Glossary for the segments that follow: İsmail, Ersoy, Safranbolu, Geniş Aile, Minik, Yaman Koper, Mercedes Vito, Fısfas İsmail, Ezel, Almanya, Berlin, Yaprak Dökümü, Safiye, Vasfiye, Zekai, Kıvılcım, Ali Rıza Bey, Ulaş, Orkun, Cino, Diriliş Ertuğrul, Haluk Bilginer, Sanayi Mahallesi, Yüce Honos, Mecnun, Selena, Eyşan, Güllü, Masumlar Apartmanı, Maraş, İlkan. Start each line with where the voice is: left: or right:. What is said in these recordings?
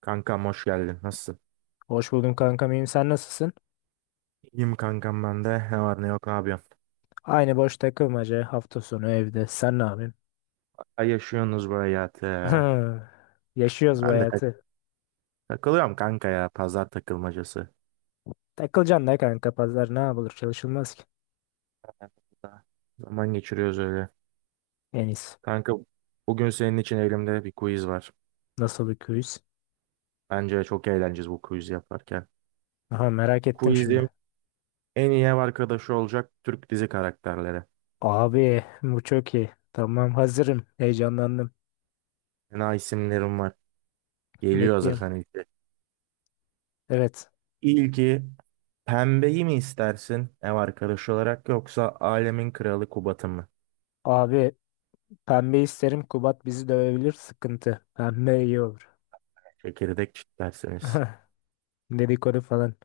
right: Kankam hoş geldin. Nasılsın?
left: Hoş buldum kankam, iyiyim, sen nasılsın?
right: İyiyim kankam ben de. Ne var ne yok ne yapıyorsun?
left: Aynı boş takılmaca, hafta sonu evde, sen ne yapıyorsun?
right: Ay yaşıyorsunuz bu hayatı.
left: Yaşıyoruz bu
right: Ben de tak-
left: hayatı.
right: Takılıyorum kanka ya. Pazar takılmacası.
left: Takılacaksın da kanka, pazar ne yapılır, çalışılmaz ki.
right: Hayatımda zaman geçiriyoruz öyle.
left: En iyisi.
right: Kanka, bugün senin için elimde bir quiz var.
left: Nasıl bir quiz?
right: Bence çok eğleneceğiz bu quiz yaparken.
left: Aha, merak ettim
right: Quizim
left: şimdi.
right: en iyi ev arkadaşı olacak Türk dizi karakterleri.
left: Abi bu çok iyi. Tamam, hazırım. Heyecanlandım.
right: Fena isimlerim var. Geliyor
left: Bekliyorum.
right: hazırsan ilki.
left: Evet.
right: İlki, pembeyi mi istersin ev arkadaşı olarak yoksa alemin kralı Kubat'ı mı?
left: Abi pembe isterim, Kubat bizi dövebilir, sıkıntı. Pembe iyi olur.
right: Çekirdek çitlersiniz.
left: Dedikodu falan.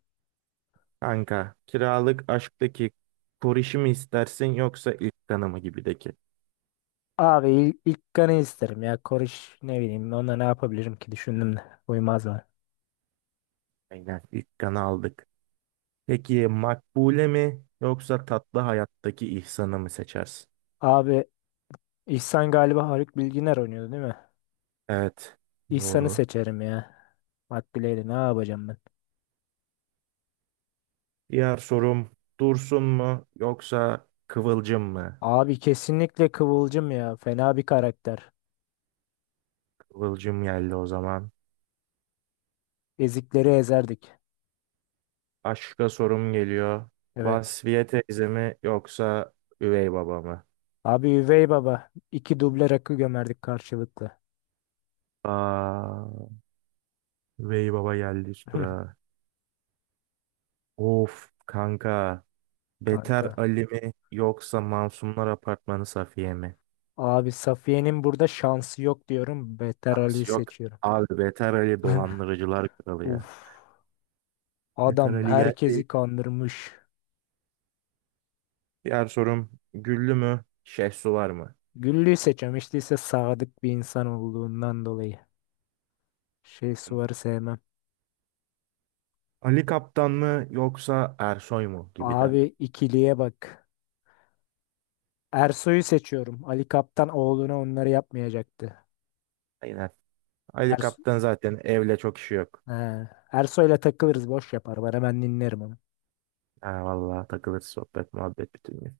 right: Kanka, kiralık aşktaki korişi mi istersin yoksa ilk kanı mı gibideki?
left: Abi ilk kanı isterim ya. Koriş, ne bileyim onunla ne yapabilirim ki, düşündüm de. Uymazlar.
right: Aynen, ilk kanı aldık. Peki makbule mi yoksa tatlı hayattaki ihsanı mı seçersin?
left: Abi İhsan galiba Haluk Bilginer oynuyordu, değil mi?
right: Evet,
left: İhsan'ı
right: doğru.
left: seçerim ya. Makbule'yle ne yapacağım ben?
right: Diğer sorum, dursun mu yoksa kıvılcım mı?
left: Abi kesinlikle Kıvılcım ya. Fena bir karakter.
right: Kıvılcım geldi o zaman.
left: Ezikleri ezerdik.
right: Aşka sorum geliyor.
left: Evet.
right: Vasfiye teyze mi yoksa üvey baba mı?
left: Abi Üvey Baba. İki duble rakı gömerdik karşılıklı.
right: Aa, üvey baba geldi üst durağa. Of kanka. Beter
left: Kanka.
right: Ali mi yoksa Masumlar Apartmanı Safiye mi?
left: Abi Safiye'nin burada şansı yok diyorum. Beter Ali'yi
right: Şans yok
left: seçiyorum.
right: abi, Beter Ali dolandırıcılar kralı ya.
left: Uf.
right: Beter
left: Adam
right: Ali geldi.
left: herkesi kandırmış.
right: Diğer sorum, Güllü mü? Şehsu var mı?
left: Güllü'yü seçemiştiyse sadık bir insan olduğundan dolayı. Şey Suvar'ı sevmem.
right: Ali Kaptan mı yoksa Ersoy mu gibi de.
left: Abi ikiliye bak. Ersoy'u seçiyorum. Ali Kaptan oğluna onları yapmayacaktı.
right: Aynen. Ali
left: Erso
right: Kaptan zaten evle çok işi yok.
left: He. Ersoy'la takılırız, boş yapar. Ben dinlerim onu.
right: Ha, vallahi takılır sohbet muhabbet bütün gün.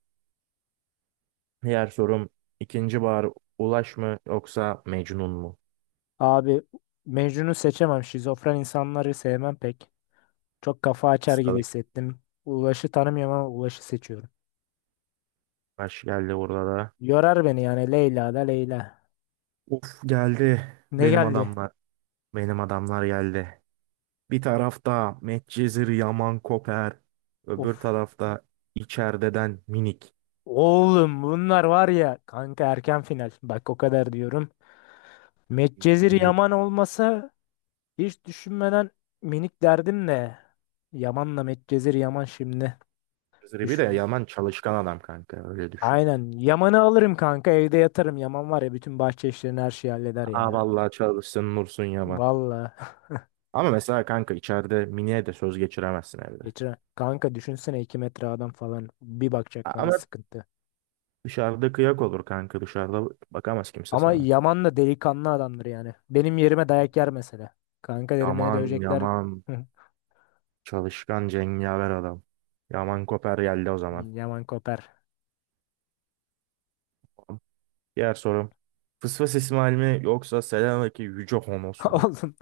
right: Diğer sorum, ikinci bahar Ulaş mı yoksa Mecnun mu?
left: Abi Mecnun'u seçemem. Şizofren insanları sevmem pek. Çok kafa açar gibi
right: Stalık
left: hissettim. Ulaş'ı tanımıyorum ama Ulaş'ı seçiyorum.
right: baş geldi burada.
left: Yorar beni yani, Leyla da Leyla.
right: Of, geldi
left: Ne
right: benim
left: geldi?
right: adamlar. Benim adamlar geldi. Bir tarafta Medcezir Yaman Koper. Öbür
left: Of.
right: tarafta içerideden Minik.
left: Oğlum bunlar var ya kanka, erken final. Bak, o kadar diyorum. Medcezir
right: Minik.
left: Yaman olmasa hiç düşünmeden minik derdim de. Yaman'la Medcezir Yaman şimdi
right: Medcezir bir de
left: düşün.
right: Yaman çalışkan adam kanka, öyle düşün.
left: Aynen. Yaman'ı alırım kanka, evde yatarım. Yaman var ya, bütün bahçe işlerini, her şeyi halleder
right: Aa
left: ya.
right: vallahi çalışsın Nursun Yaman.
left: Valla.
right: Ama mesela kanka içeride Minik'e de söz geçiremezsin evde.
left: Geçer kanka, düşünsene, 2 metre adam falan, bir bakacak bana,
right: Ama
left: sıkıntı.
right: dışarıda kıyak olur kanka, dışarıda bakamaz kimse
left: Ama
right: sana.
left: Yaman da delikanlı adamdır yani. Benim yerime dayak yer mesela. Kanka derim, beni
right: Yaman
left: dövecekler.
right: Yaman çalışkan cengaver adam. Yaman Koper geldi o zaman.
left: Yaman Koper.
right: Diğer sorum. Fısfas İsmail mi yoksa Selanik'e Yüce Honos mu?
left: Oğlum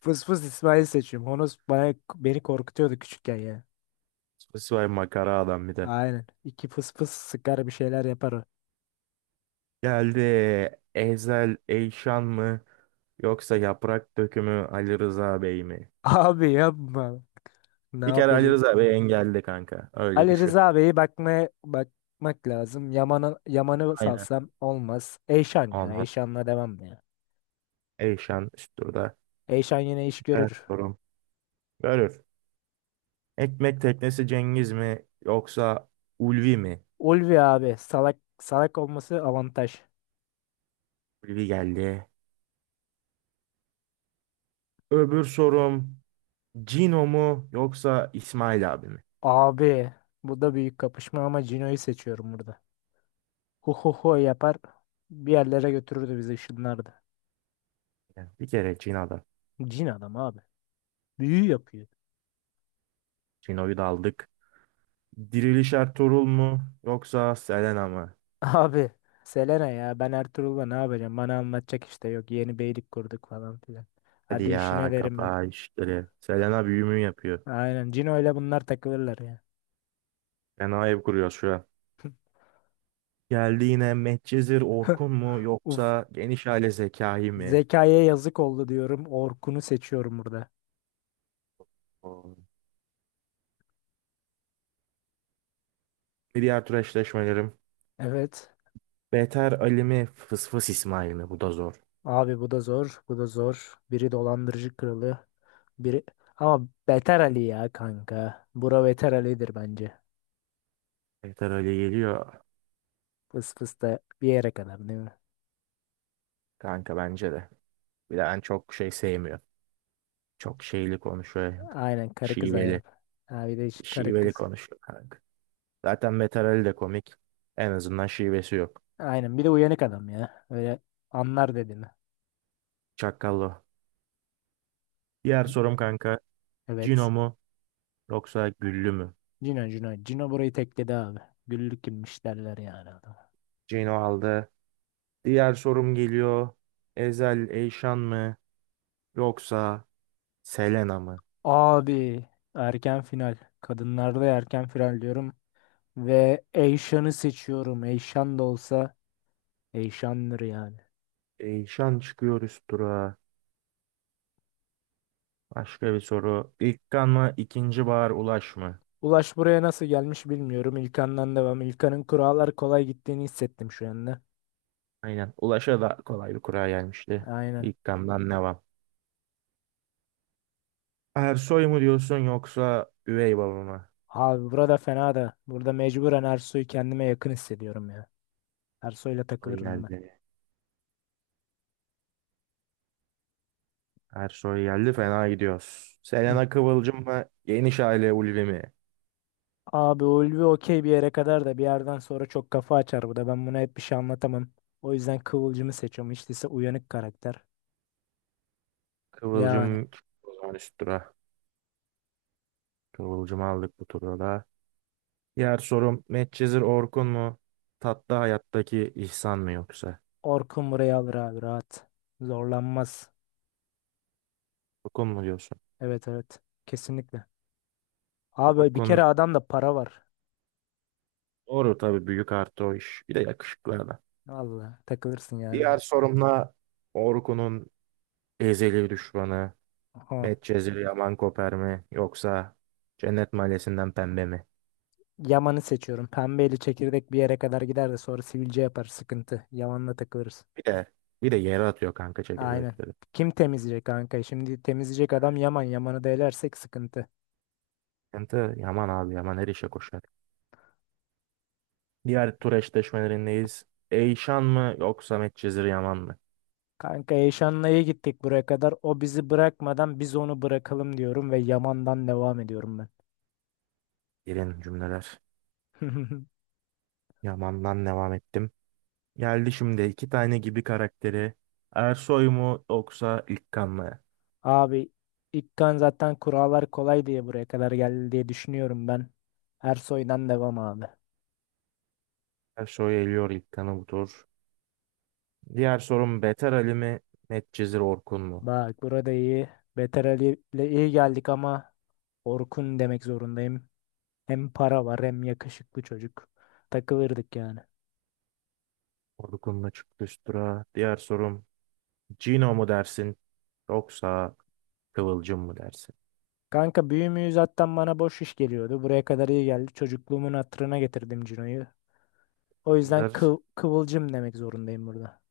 left: fıs fıs İsmail seçiyorum. Honos beni korkutuyordu küçükken ya.
right: Fısfas İsmail makara adam bir de.
left: Aynen. İki fıs fıs sıkar, bir şeyler yapar o.
right: Geldi. Ezel Eyşan mı yoksa Yaprak Dökümü Ali Rıza Bey mi?
left: Abi yapma. Ne
right: Bir kere Ali
left: yapacağız?
right: Rıza Bey engelli kanka. Öyle
left: Ali
right: düşün.
left: Rıza Bey'i bakmaya, bakmak lazım. Yaman'ı
right: Aynen.
left: salsam olmaz. Eyşan ya.
right: Aman.
left: Eyşan'la devam ya.
right: Eyşan üst turda.
left: Eyşan yine iş
right: Diğer
left: görür.
right: sorum. Görür. Ekmek teknesi Cengiz mi yoksa Ulvi mi?
left: Ulvi abi, salak salak olması avantaj.
right: Ulvi geldi. Öbür sorum, Cino mu yoksa İsmail abi mi?
left: Abi bu da büyük kapışma ama Cino'yu seçiyorum burada. Hu hu hu yapar. Bir yerlere götürürdü bizi, ışınlardı.
right: Yani bir kere Cino'da.
left: Cin adam abi. Büyü yapıyor.
right: Shino'yu da aldık. Diriliş Ertuğrul mu yoksa Selena mı?
left: Abi Selena ya, ben Ertuğrul'la ne yapacağım? Bana anlatacak işte, yok yeni beylik kurduk falan filan.
right: Hadi
left: Hadi işine
right: ya,
left: derim ya.
right: kapa işleri. Selena büyümü yapıyor.
left: Aynen, Cino'yla bunlar takılırlar ya.
right: Fena ev kuruyor şu an. Geldi yine, Medcezir Orkun mu
left: Uf,
right: yoksa geniş aile Zekai mi?
left: zekaya yazık oldu diyorum. Orkun'u seçiyorum burada.
right: Oo. Bir diğer tur eşleşmelerim.
left: Evet,
right: Beter Ali mi Fısfıs İsmail mi? Bu da zor.
left: abi bu da zor, bu da zor. Biri dolandırıcı kralı, biri ama Beter Ali ya kanka. Bura Beter Ali'dir bence.
right: Beter Ali geliyor
left: Fıs fıs da bir yere kadar, değil mi?
right: kanka, bence de. Bir de Ben çok şey sevmiyor. Çok şeyli konuşuyor.
left: Aynen, karı kız
right: Şiveli.
left: hayatı. Abi de iş karı
right: Şiveli
left: kız.
right: konuşuyor kanka. Zaten Metarel de komik. En azından şivesi yok.
left: Aynen, bir de uyanık adam ya. Öyle anlar dediğini.
right: Çakallı. Diğer sorum kanka. Cino
left: Evet.
right: mu yoksa Güllü mü?
left: Cino, Cino. Cino burayı tekledi abi. Güllük kimmiş derler yani adam.
right: Cino aldı. Diğer sorum geliyor. Ezel Eyşan mı yoksa Selena mı?
left: Abi erken final. Kadınlarda erken final diyorum. Ve Eyşan'ı seçiyorum. Eyşan da olsa Eyşan'dır yani.
right: Eyşan çıkıyor üst durağa. Başka bir soru. İlkan mı ikinci Bahar Ulaş mı?
left: Ulaş buraya nasıl gelmiş bilmiyorum. İlkan'dan devam. İlkan'ın kurallar kolay gittiğini hissettim şu anda.
right: Aynen. Ulaş'a da kolay bir kura gelmişti.
left: Aynen.
right: İlkan'dan devam. Ersoy mu diyorsun yoksa üvey baba mı?
left: Abi burada fena da. Burada mecburen Ersoy'u kendime yakın hissediyorum ya. Ersoy'la
right: Soy
left: takılırdım ben.
right: geldi. Ersoy geldi, fena gidiyoruz. Selena Kıvılcım mı? Geniş aile Ulvi mi?
left: Abi Ulvi okey bir yere kadar da bir yerden sonra çok kafa açar bu da. Ben buna hep bir şey anlatamam. O yüzden Kıvılcım'ı seçiyorum. Hiç değilse uyanık karakter. Yani.
right: Kıvılcım o zaman üst tura. Kıvılcım'ı aldık bu turda da. Diğer sorum, Medcezir Orkun mu? Tatlı Hayat'taki İhsan mı yoksa?
left: Orkun burayı alır abi, rahat. Zorlanmaz.
right: Orkun mu diyorsun?
left: Evet, evet. Kesinlikle. Abi bir
right: Orkun
left: kere adamda para var.
right: doğru tabii, büyük artı o iş. Bir de yakışıklı adam.
left: Vallahi takılırsın yani.
right: Diğer sorumla Orkun'un ezeli düşmanı
left: Aha.
right: Medcezir Yaman Koper mi? Yoksa Cennet Mahallesi'nden Pembe mi?
left: Yaman'ı seçiyorum. Pembeli çekirdek bir yere kadar gider de sonra sivilce yapar, sıkıntı. Yaman'la takılırız.
right: Bir de bir de yere atıyor kanka
left: Aynen.
right: çekirdekleri.
left: Kim temizleyecek kanka? Şimdi temizleyecek adam Yaman. Yaman'ı da elersek sıkıntı.
right: Kente Yaman abi, Yaman her işe koşar. Diğer tur eşleşmelerindeyiz. Eyşan mı yoksa Medcezir Yaman mı?
left: Kanka Eşanlı'ya gittik buraya kadar. O bizi bırakmadan biz onu bırakalım diyorum ve Yaman'dan devam ediyorum ben.
right: Gelin cümleler. Yaman'dan devam ettim. Geldi şimdi iki tane gibi karakteri. Ersoy mu yoksa İlkan mı?
left: Abi İlkan zaten kurallar kolay diye buraya kadar geldi diye düşünüyorum ben. Ersoy'dan devam abi.
right: Ersoy eliyor İlkan'ı bu tur. Diğer sorum, Beter Ali mi Medcezir Orkun mu?
left: Bak burada iyi. Beter Ali ile iyi geldik ama Orkun demek zorundayım. Hem para var, hem yakışıklı çocuk. Takılırdık yani.
right: Orkun'la çıktı üst tura. Diğer sorum, Cino mu dersin yoksa Kıvılcım mı dersin?
left: Kanka büyü müyü zaten bana boş iş geliyordu. Buraya kadar iyi geldi. Çocukluğumun hatırına getirdim Cino'yu. O yüzden
right: Bunlar
left: kıvılcım demek zorundayım burada.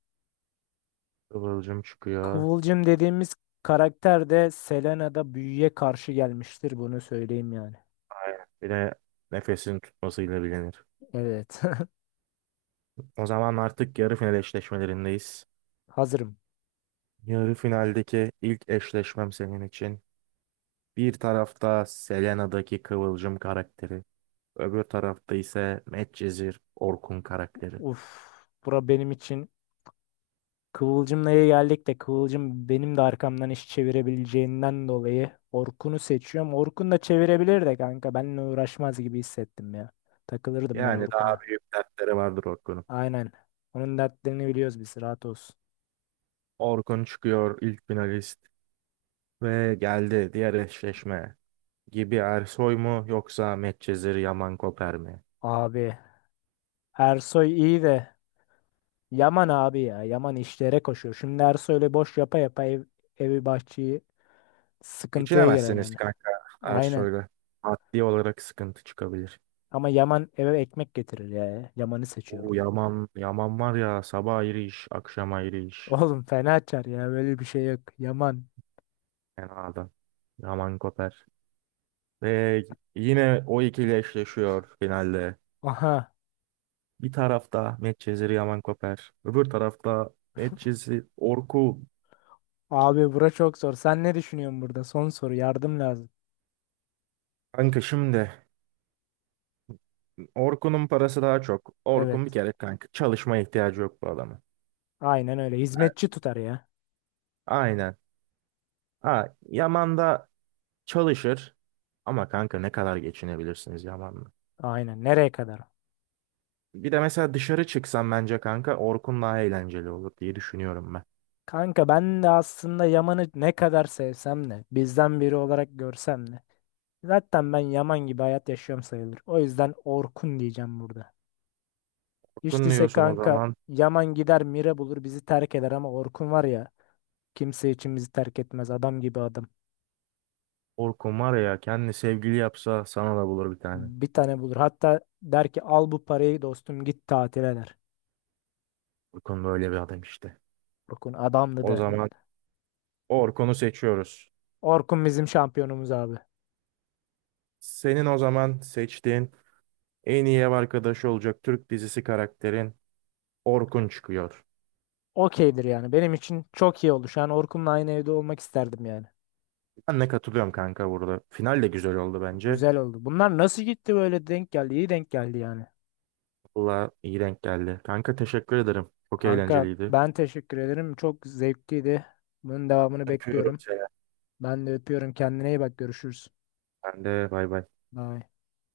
right: Kıvılcım çıkıyor.
left: Kıvılcım dediğimiz karakter de Selena'da büyüye karşı gelmiştir. Bunu söyleyeyim yani.
right: Aynen. Bir de nefesini tutmasıyla bilinir.
left: Evet.
right: O zaman artık yarı final eşleşmelerindeyiz.
left: Hazırım.
right: Yarı finaldeki ilk eşleşmem senin için. Bir tarafta Selena'daki Kıvılcım karakteri. Öbür tarafta ise Medcezir Orkun karakteri.
left: Uf. Bura benim için, kıvılcım neye geldik de Kıvılcım benim de arkamdan iş çevirebileceğinden dolayı Orkun'u seçiyorum. Orkun da çevirebilir de kanka. Benimle uğraşmaz gibi hissettim ya. Takılırdım ben
right: Yani daha
left: Orkun'la.
right: büyük dertleri vardır Orkun'un.
left: Aynen. Onun dertlerini biliyoruz biz. Rahat olsun.
right: Orkun çıkıyor ilk finalist ve geldi diğer eşleşme. Gibi Ersoy mu yoksa Medcezir Yaman Koper mi?
left: Abi. Ersoy iyi de. Yaman abi ya. Yaman işlere koşuyor. Şimdi Ersoy öyle boş yapa yapa evi, bahçeyi, sıkıntıya girer
right: Geçinemezsiniz
left: yani.
right: kanka
left: Aynen.
right: Ersoy'la. Maddi olarak sıkıntı çıkabilir.
left: Ama Yaman eve ekmek getirir ya. Yaman'ı seçiyorum.
right: O Yaman var ya, sabah ayrı iş, akşam ayrı iş.
left: Oğlum fena açar ya. Böyle bir şey yok. Yaman.
right: Fena adam. Yaman Koper. Ve yine o ikili eşleşiyor finalde.
left: Aha.
right: Bir tarafta Medcezir Yaman Koper. Öbür tarafta Medcezir Orku.
left: Abi bura çok zor. Sen ne düşünüyorsun burada? Son soru. Yardım lazım.
right: Kanka şimdi Orkun'un parası daha çok.
left: Evet.
right: Orkun bir kere kanka, çalışmaya ihtiyacı yok bu adamın.
left: Aynen öyle.
right: A-
left: Hizmetçi tutar ya.
right: Aynen. Ha, Yaman da çalışır. Ama kanka ne kadar geçinebilirsiniz Yaman'la?
left: Aynen. Nereye kadar?
right: Bir de mesela dışarı çıksan bence kanka Orkun daha eğlenceli olur diye düşünüyorum ben.
left: Kanka ben de aslında Yaman'ı ne kadar sevsem de bizden biri olarak görsem de, zaten ben Yaman gibi hayat yaşıyorum sayılır. O yüzden Orkun diyeceğim burada. Hiç
right: Orkun
left: değilse
right: diyorsun o
left: kanka,
right: zaman.
left: Yaman gider Mire bulur bizi terk eder ama Orkun var ya, kimse için bizi terk etmez, adam gibi adam.
right: Orkun var ya, kendi sevgili yapsa sana da bulur bir tane.
left: Bir tane bulur. Hatta der ki, al bu parayı dostum, git tatile der.
right: Orkun böyle bir adam işte.
left: Orkun adamdı
right: O
left: der.
right: zaman Orkun'u seçiyoruz.
left: Orkun bizim şampiyonumuz abi.
right: Senin o zaman seçtiğin en iyi ev arkadaşı olacak Türk dizisi karakterin Orkun çıkıyor.
left: Okeydir yani. Benim için çok iyi oldu. Şu an Orkun'la aynı evde olmak isterdim yani.
right: Ben de katılıyorum kanka burada. Final de güzel oldu bence.
left: Güzel oldu. Bunlar nasıl gitti böyle, denk geldi? İyi denk geldi yani.
right: Valla iyi denk geldi. Kanka teşekkür ederim. Çok
left: Kanka
right: eğlenceliydi.
left: ben teşekkür ederim. Çok zevkliydi. Bunun devamını
right: Öpüyorum
left: bekliyorum.
right: seni.
left: Ben de öpüyorum. Kendine iyi bak. Görüşürüz.
right: Ben de bay bay.
left: Bye.